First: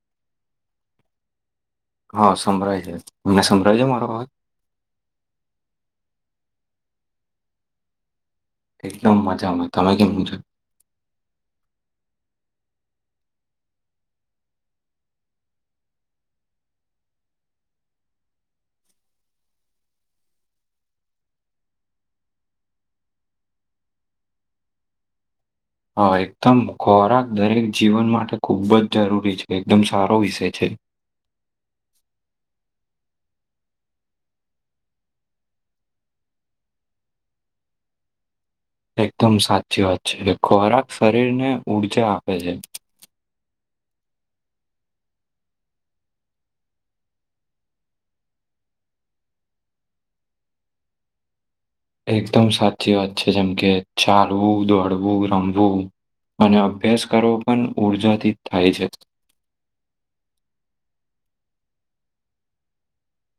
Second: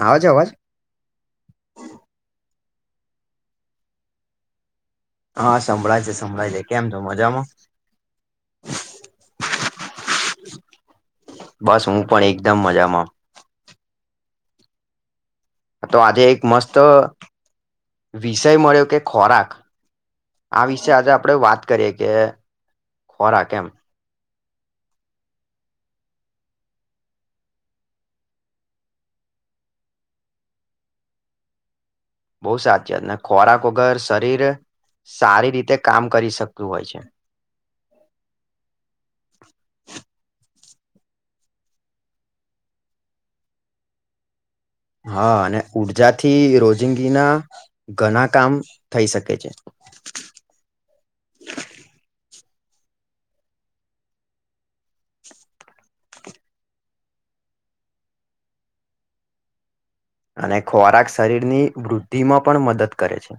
આવે છે અવાજ? હા, સંભળાય છે. મને સંભળાય છે મારો અવાજ. હા, સંભળાય છે, સંભળાય છે. કેમ, તો મજામાં? એકદમ મજામાં. તમે કેમ છો? બસ હું પણ એકદમ મજામાં. તો આજે એક મસ્ત વિષય મળ્યો કે ખોરાક આ વિશે આજે આપડે વાત કરીયએ કે ખોરા કેમ. હા એકદમ ખોરાક દરેક જીવન માટે ખુબ જ જરૂરી છે એકદમ સારો વિષય છે. બવ સાચીત ને ખોરાક વગર શરીર સારી રીતે કામ કરી શકતું હોય છે. એકદમ સાચી વાત છે કે ખોરાક શરીરને ઊર્જા આપે છે. હા અને ઉર્જાથી રોજિંગી ના ઘણા કામ થઈ શકે છે. [inaudible] એકદમ સાચી વાત છે જેમ કે ચાલવું, દોડવું, રમવું અને અભ્યાસ કરવો પણ ઉર્જાથી થાય છે. અને ખોરાક શરીરની વૃદ્ધિમાં પણ મદદ કરે છે.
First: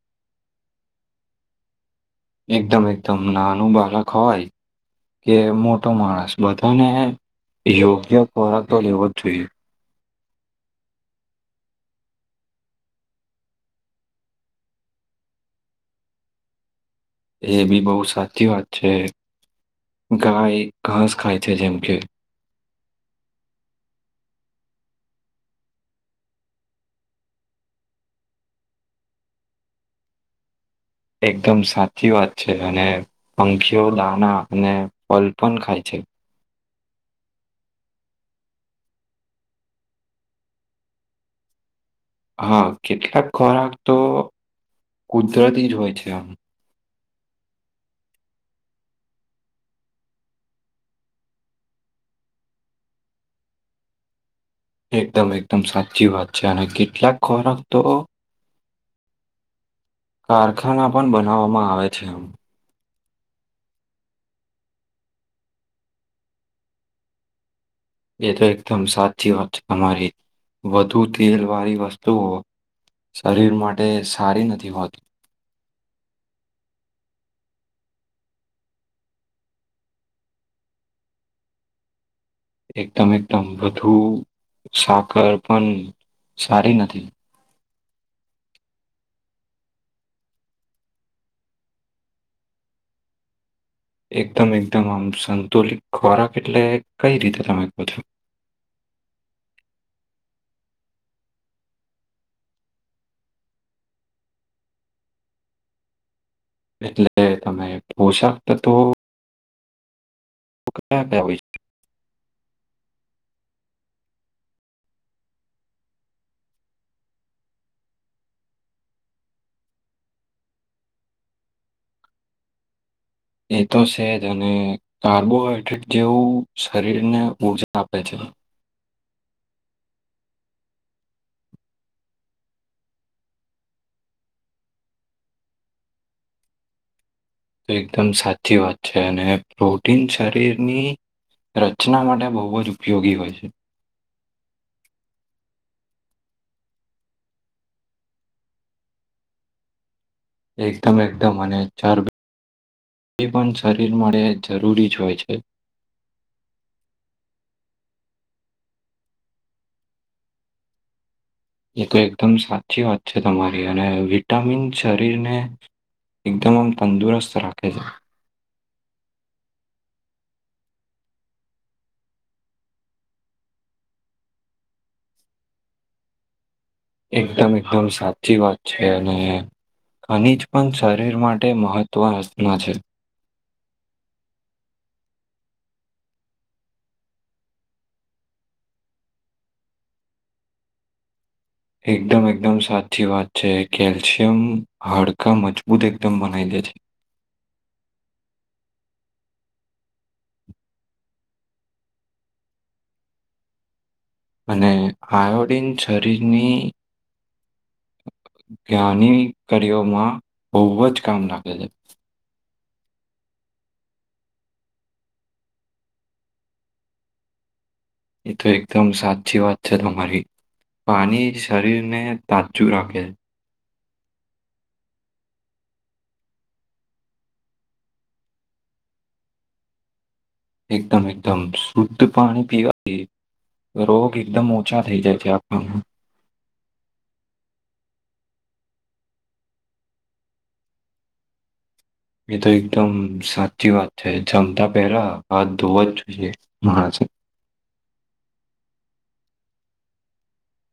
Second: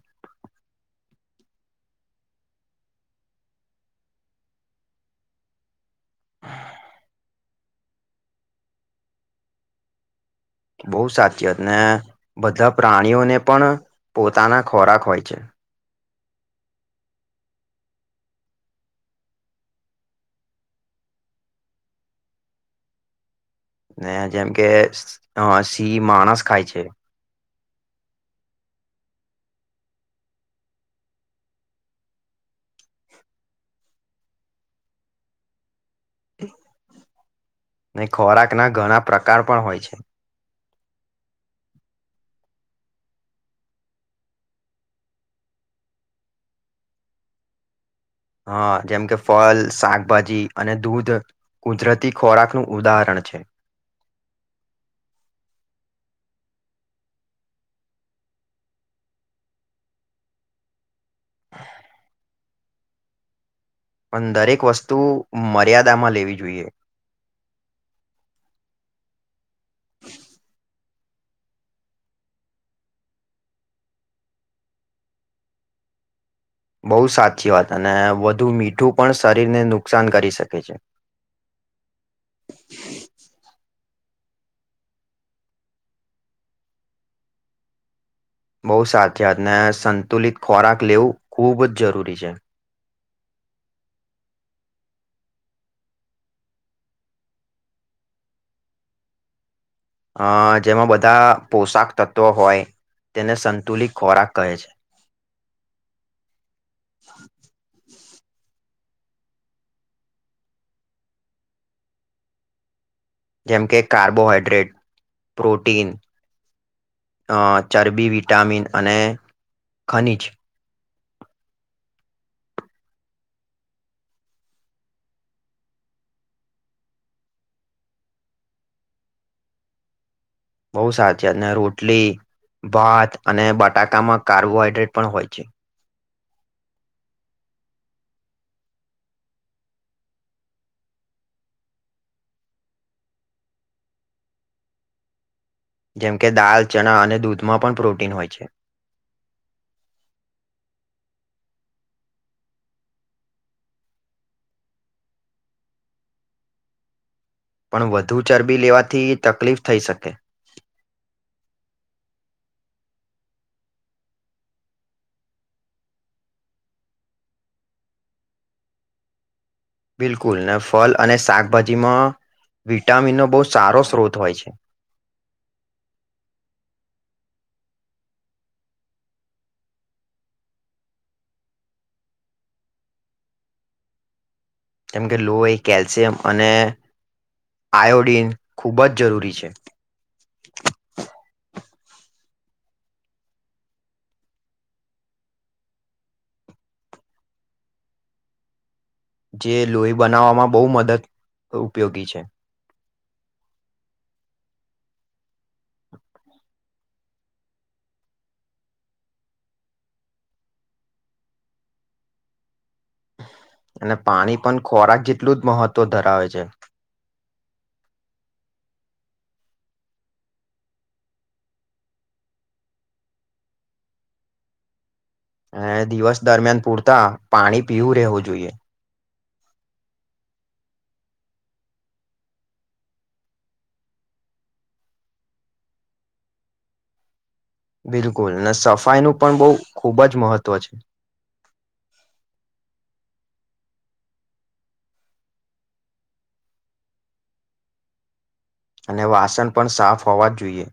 એકદમ એકદમ નાનું બાળક હોય કે મોટો માણસ બધાને યોગ્ય ખોરાક તો લેવો જ જોઈએ. બહુ સાચી ને બધા પ્રાણીઓને પણ પોતાના ખોરાક હોય છે. એ બી બહુ સાચી વાત છે. ગાય ઘાસ ખાય છે જેમ કે ને જેમ કે અ સિંહ માણસ ખાય છે. એકદમ સાચી વાત છે અને પંખીઓ દાણા અને ફલ પણ ખાય છે. ને ખોરાક ના ઘણા પ્રકાર પણ હોય છે. હા કેટલાક ખોરાક તો કુદરતી જ હોય છે આમ. હા જેમ કે ફલ, શાકભાજી અને દૂધ કુદરતી ખોરાક નું ઉદાહરણ છે. એકદમ એકદમ સાચી વાત છે અને કેટલાક ખોરાક તો કારખાના પણ બનાવવામાં આવે છે આમ. પણ દરેક વસ્તુ મર્યાદામાં લેવી જોઈએ. એ તો એકદમ સાચી વાત છે તમારી વધુ તેલ વાળી વસ્તુઓ શરીર માટે સારી નથી હોતું. બહુ સાચી વાત અને વધુ મીઠું પણ શરીરને નુકસાન કરી શકે છે. એકદમ એકદમ વધુ સાકર પણ સારી નથી. બહુ સાચીવત ને સંતુલિત ખોરાક લેવું ખૂબ જ જરૂરી છે. એકદમ એકદમ આમ સંતુલિત ખોરાક એટલે કઈ રીતે તમે કહ છો? અ જેમાં બધા પોશાક તત્વો હોય તેને સંતુલીન ખોરાક કહે છે. એટલે તમે પોષક તત્વો કયા ક્યા હોય છે? જેમ કે કાર્બોહાઈડ્રેટ, પ્રોટીન અ ચરબી વિટામિન અને ખનીજ. એ તો સેજ અને કાર્બોહાઈડ્રેટ જેવું શરીરને ઉર્જા આપે છે. [inaudible] બહુ સાચીવાત ને રોટલી ભાત અને બટાકામાં કાર્બોહાઈડ્રેટ પણ હોય છે. તો એકદમ સાચી વાત છે અને પ્રોટીન શરીરની રચના માટે બહુ જ ઉપયોગી હોય છે. જેમ કે દાલ, ચણા અને દૂધમાં પણ પ્રોટીન હોય છે. એકદમ એકદમ અને ચાર એ પણ શરીર મળે જરૂરી જ હોય છે. [inaudible] પણ વધુ ચરબી લેવાથી તકલીફ થઈ શકે એ તો એકદમ સાચી વાત છે તમારી અને વિટામિન શરીરને એકદમ આમ તંદુરસ્ત રાખે છે. બિલકુલ ને ફલ અને શાકભાજીમાં વિટામિન નો બહુ સારો સ્ત્રોત હોય છે. એકદમ એકદમ સાચી વાત છે અને ખનિજ પણ શરીર માટે મહત્ત્વ રચના છે. કેમ કે લો એ કેલ્શિયમ અને આયોડીન ખૂબ જ જરૂરી છે. એકદમ એકદમ સાચી વાત છે કેલ્શિયમ હાડકાં મજબૂત એકદમ બનાઈ દે છે. [inaudible] જે લોહી બનાવવામાં બહુ મદદ ઉપયોગી છે અને આયોડિન શરીરની જ્ઞની કારઓમાં બહુ જ કામ લાગે છે. અને પાણી પણ ખોરાક જેટલું જ મહત્વ ધરાવે છે. એ તો એકદમ સાચી વાત છે તમારી પાણી શરીરને તાચું રાખે અને દિવસ દરમિયાન પૂરતા પાણી પીવું રહેવું જોઈએ એકદમ એકદમ શુદ્ધ પાણી પીવાથી રોગ એકદમ ઓછા થઈ જાય છે આ કામ બિલકુલ અનેને સફાઈનું પણ બહુ ખૂબ જ મહત્વ છે. એ તો એકદમ સાચી વાત છે જમતા પહેલા હ ધોવા જ જોઈએ મહાજ અને વાસન પણ સાફ હોવા જ જોઈએ.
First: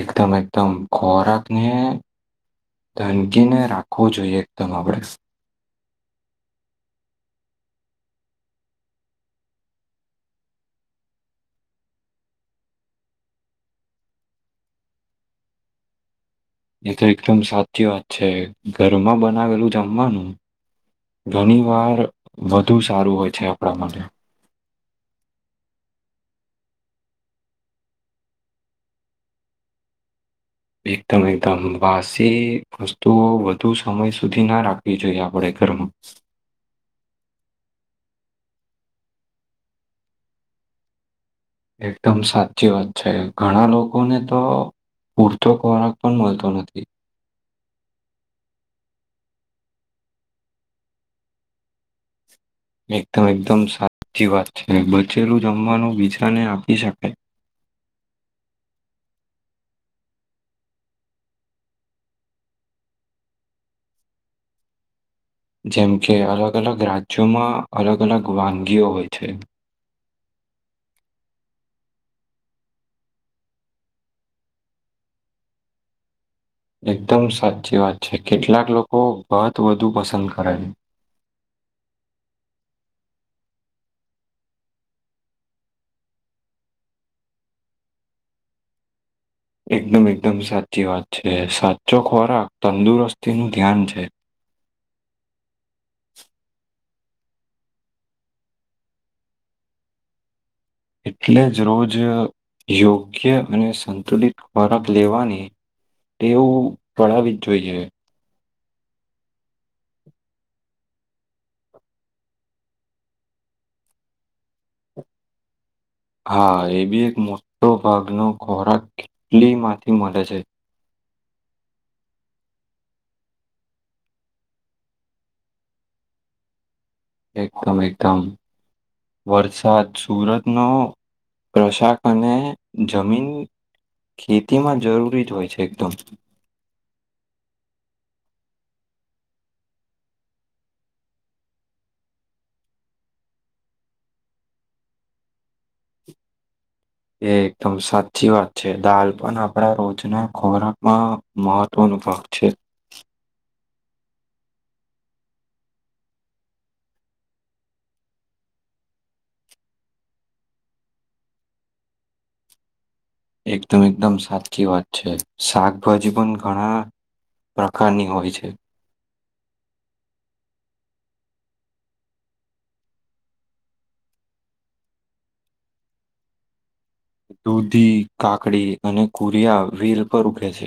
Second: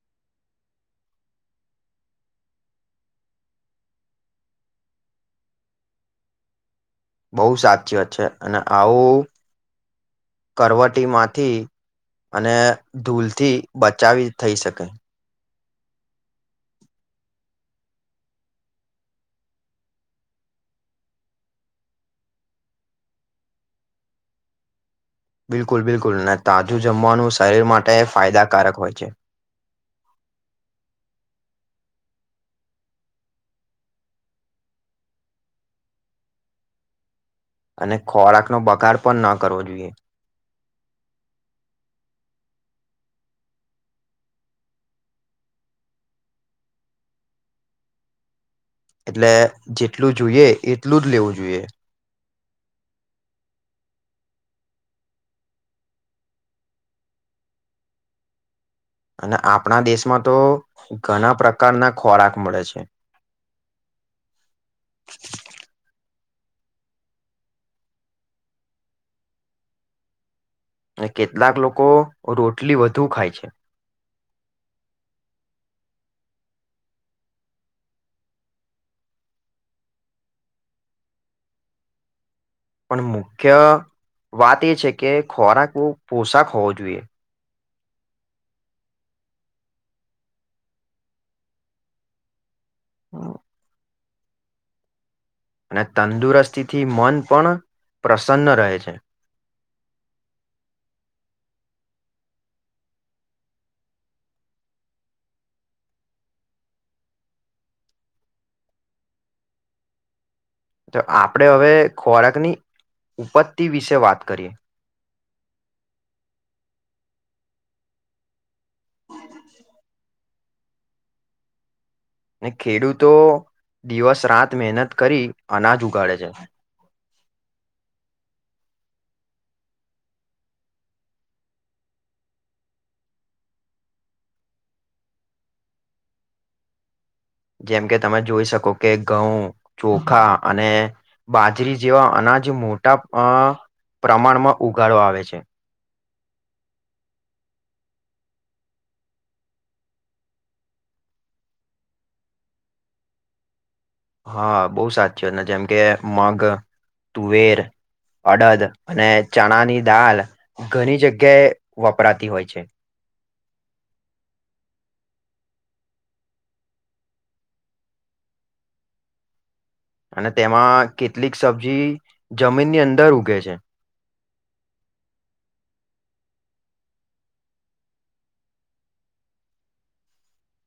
એકદમ એકદમ ખોરાક ને ધાનગીને રાખવો જોઈએ એકદમ આપણે બહુ સાચી વાત છે અને આવું કરવટીમાંથી અને ધૂલથી બચાવી થઈ શકે એ તો એકદમ સાચી વાત છે ઘરમાં બનાવેલું જમવાનું ઘણી વાર વધુ સારું હોય છે આપણા માટે બિલકુલ બિલકુલ અને તાજું જમવાનું શરીર માટે ફાયદાકારક હોય છે. [inaudible] એકદમ એકદમ વાસી વસ્તુઓ વધુ સમય સુધી ના રાખવી જોઈએ આપડે ઘરમાં અને ખોરાકનો બગાડ પણ ન કરવો જોઈએ એકદમ સાચી વાત છે ઘણા લોકોને તો પૂરતો ખોરાક પણ મળતો નથી. એટલે જેટલું જોઈએ એટલું જ લેવું જોઈએ. એકદમ એકદમ સાચી વાત છે બચેલું જમવાનું બીજાને આપી શકાય અને આપણા દેશમાં તો ઘણા પ્રકારના ખોરાક મળે છે. [inaudible] જેમ કે અલગ અલગ રાજ્યોમાં અલગ અલગ વાનગીઓ હોય છે. અને કેટલાક લોકો રોટલી વધુ ખાય છે. એકદમ સાચી વાત છે કેટલાક લોકો ભાત વધુ પસંદ કરે છે. પણ મુખ્ય વાત એ છે કે ખોરાક બહુ પોષક હોવો જોઈએ. એકદમ એકદમ સાચી વાત છે સાચો ખોરાક તંદુરસ્તી અને નું ધ્યાન છે. અને તંદુરસ્તીથી મન પણ પ્રસન્ન રહે છે. એટલે જ રોજ યોગ્ય અને સંતુલિત ખોરાક લેવાની ટેવ પડાવવી જ જોઈએ. તો આપણે હવે ખોરાકની ઉપત્તિ વિશે વાત કરીએ. હા એ બી એક મોટો ભાગ નો ખોરાક કેટલી માંથી એ માટે છે. ને ખેડૂતો દિવસ રાત મહેનત કરી અનાજ ઉગાડે છે. એકદમ એકદમ વરસાદ સુરત નો [unintelligible] જમીન ખેતીમાં જરૂરી જ હોય છે એકદમ. જેમ કે તમે જોઈ શકો કે ઘઉં ચોખા અને બાજરી જેવા અના જ મોટા પ્રમાણમાં ઉગાડો આવે છે. એ એકદમ સાચી વાત છે દાલ પણ આપડા રોજના ખોરાકમાં મહત્વનું ભાગ છે. હા બહુ સાચી વાત જેમ કે મગ તુવેર અડદ અને ચણાની દાળ ઘણી જગ્યાએ વપરાતી હોય છે એકદમ એકદમ સાચી વાત છે શાકભાજી પણ ઘણા પ્રકારની હોય છે અને તેમાં કેટલીક સબ્જી જમીનની અંદર ઉગે છે દૂધી કાકડી અને કુરિયા વેલ પર ઊઘે છે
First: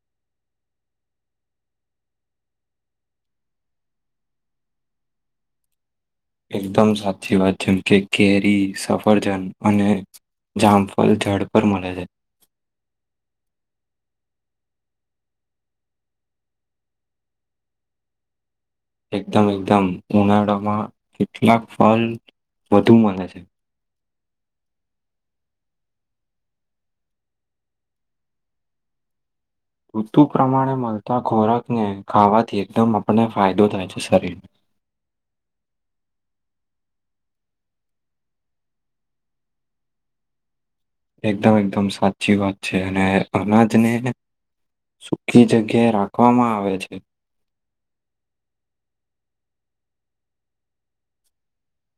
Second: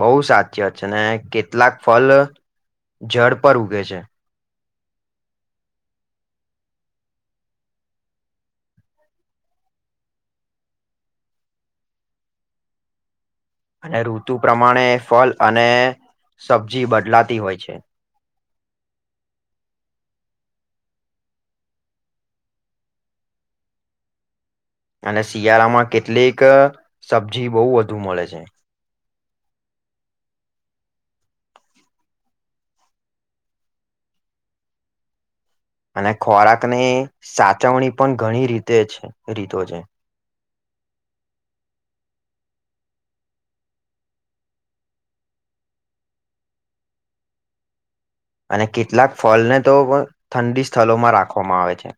બહુ સાચી વાત છે ને કેટલાક ફલ જળ પર ઉગે છે એકદમ સાચી વાત જેમ કે કેરી સફરજન અને જામફલ જળ પર મળે છે અને ઋતુ પ્રમાણે ફળ અને સબ્જી બદલાતી હોય છે એકદમ એકદમ ઉનાળામાં કેટલાક ફલ વધુ મલે છે અને શિયાળામાં કેટલીક સબજી બહુ વધુ મળે છે ઋતુ પ્રમાણે મળતા ખોરાકને ખાવાથી એકદમ આપણને ફાયદો થાય છે શરીરને અને ખોરાકની સાચવણી પણ ઘણી રીતે છે રીતો છે એકદમ એકદમ સાચી વાત છે અને અનાજને સુકી જગ્યાએ રાખવામાં આવે છે અને કેટલાક ફલને તો ઠંડી સ્થળમાં રાખવામાં આવે છે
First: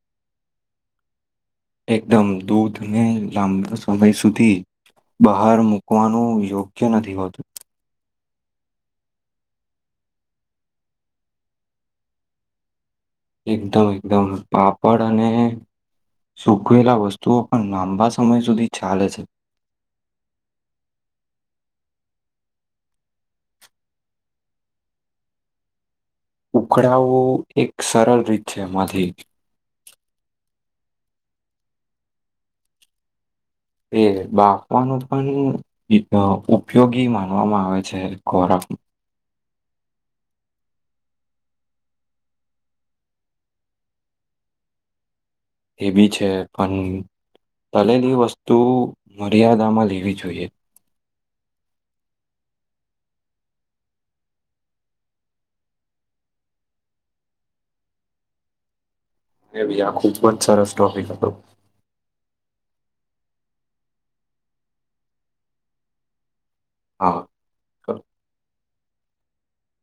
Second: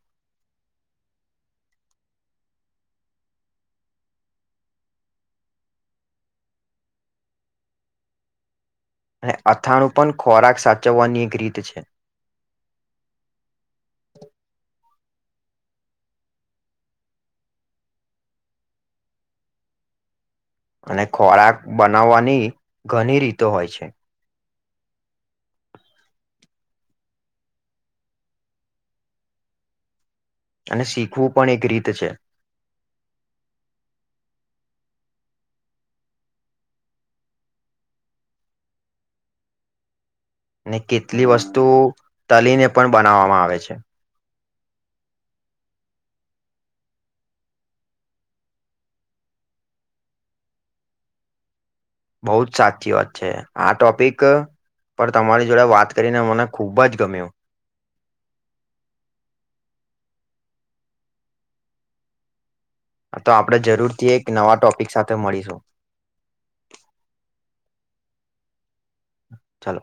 એકદમ દૂધ ને લાંબો સમય સુધી બહાર મુકવાનું યોગ્ય નથી હોતું અને અથાણું પણ ખોરાક સાચવવાની એક રીત છે એકદમ એકદમ [unintelligible] સૂકવેલા વસ્તુઓ પણ લાંબા સમય સુધી ચાલે છે અને ખોરાક બનાવવાની ઘણી રીતો હોય છે ઉખડાવવું એક સરળ રીત છે એમાંથી અને શીખવું પણ એક રીત છે એ બાપવાનો પણ ઉપયોગી માનવામાં આવે છે ખોરાક [unintelligible] [inaudible] ને કેટલી વસ્તુ તલીને પણ બનાવવામાં આવે છે એ બી છે પણ તલેલી વસ્તુ મર્યાદામાં લેવી જોઈએ બહુ જ સાચી વાત છે આ ટોપિક પણ તમારી જોડે વાત કરીને મને ખૂબ જ ગમ્યું એવી આ ખૂબ જ સરસ ટ્રોપિક હતો. આ તો આપણે જરૂરથી એક નવા ટોપિક સાથે મળીશું. હા [inaudible] ચાલો.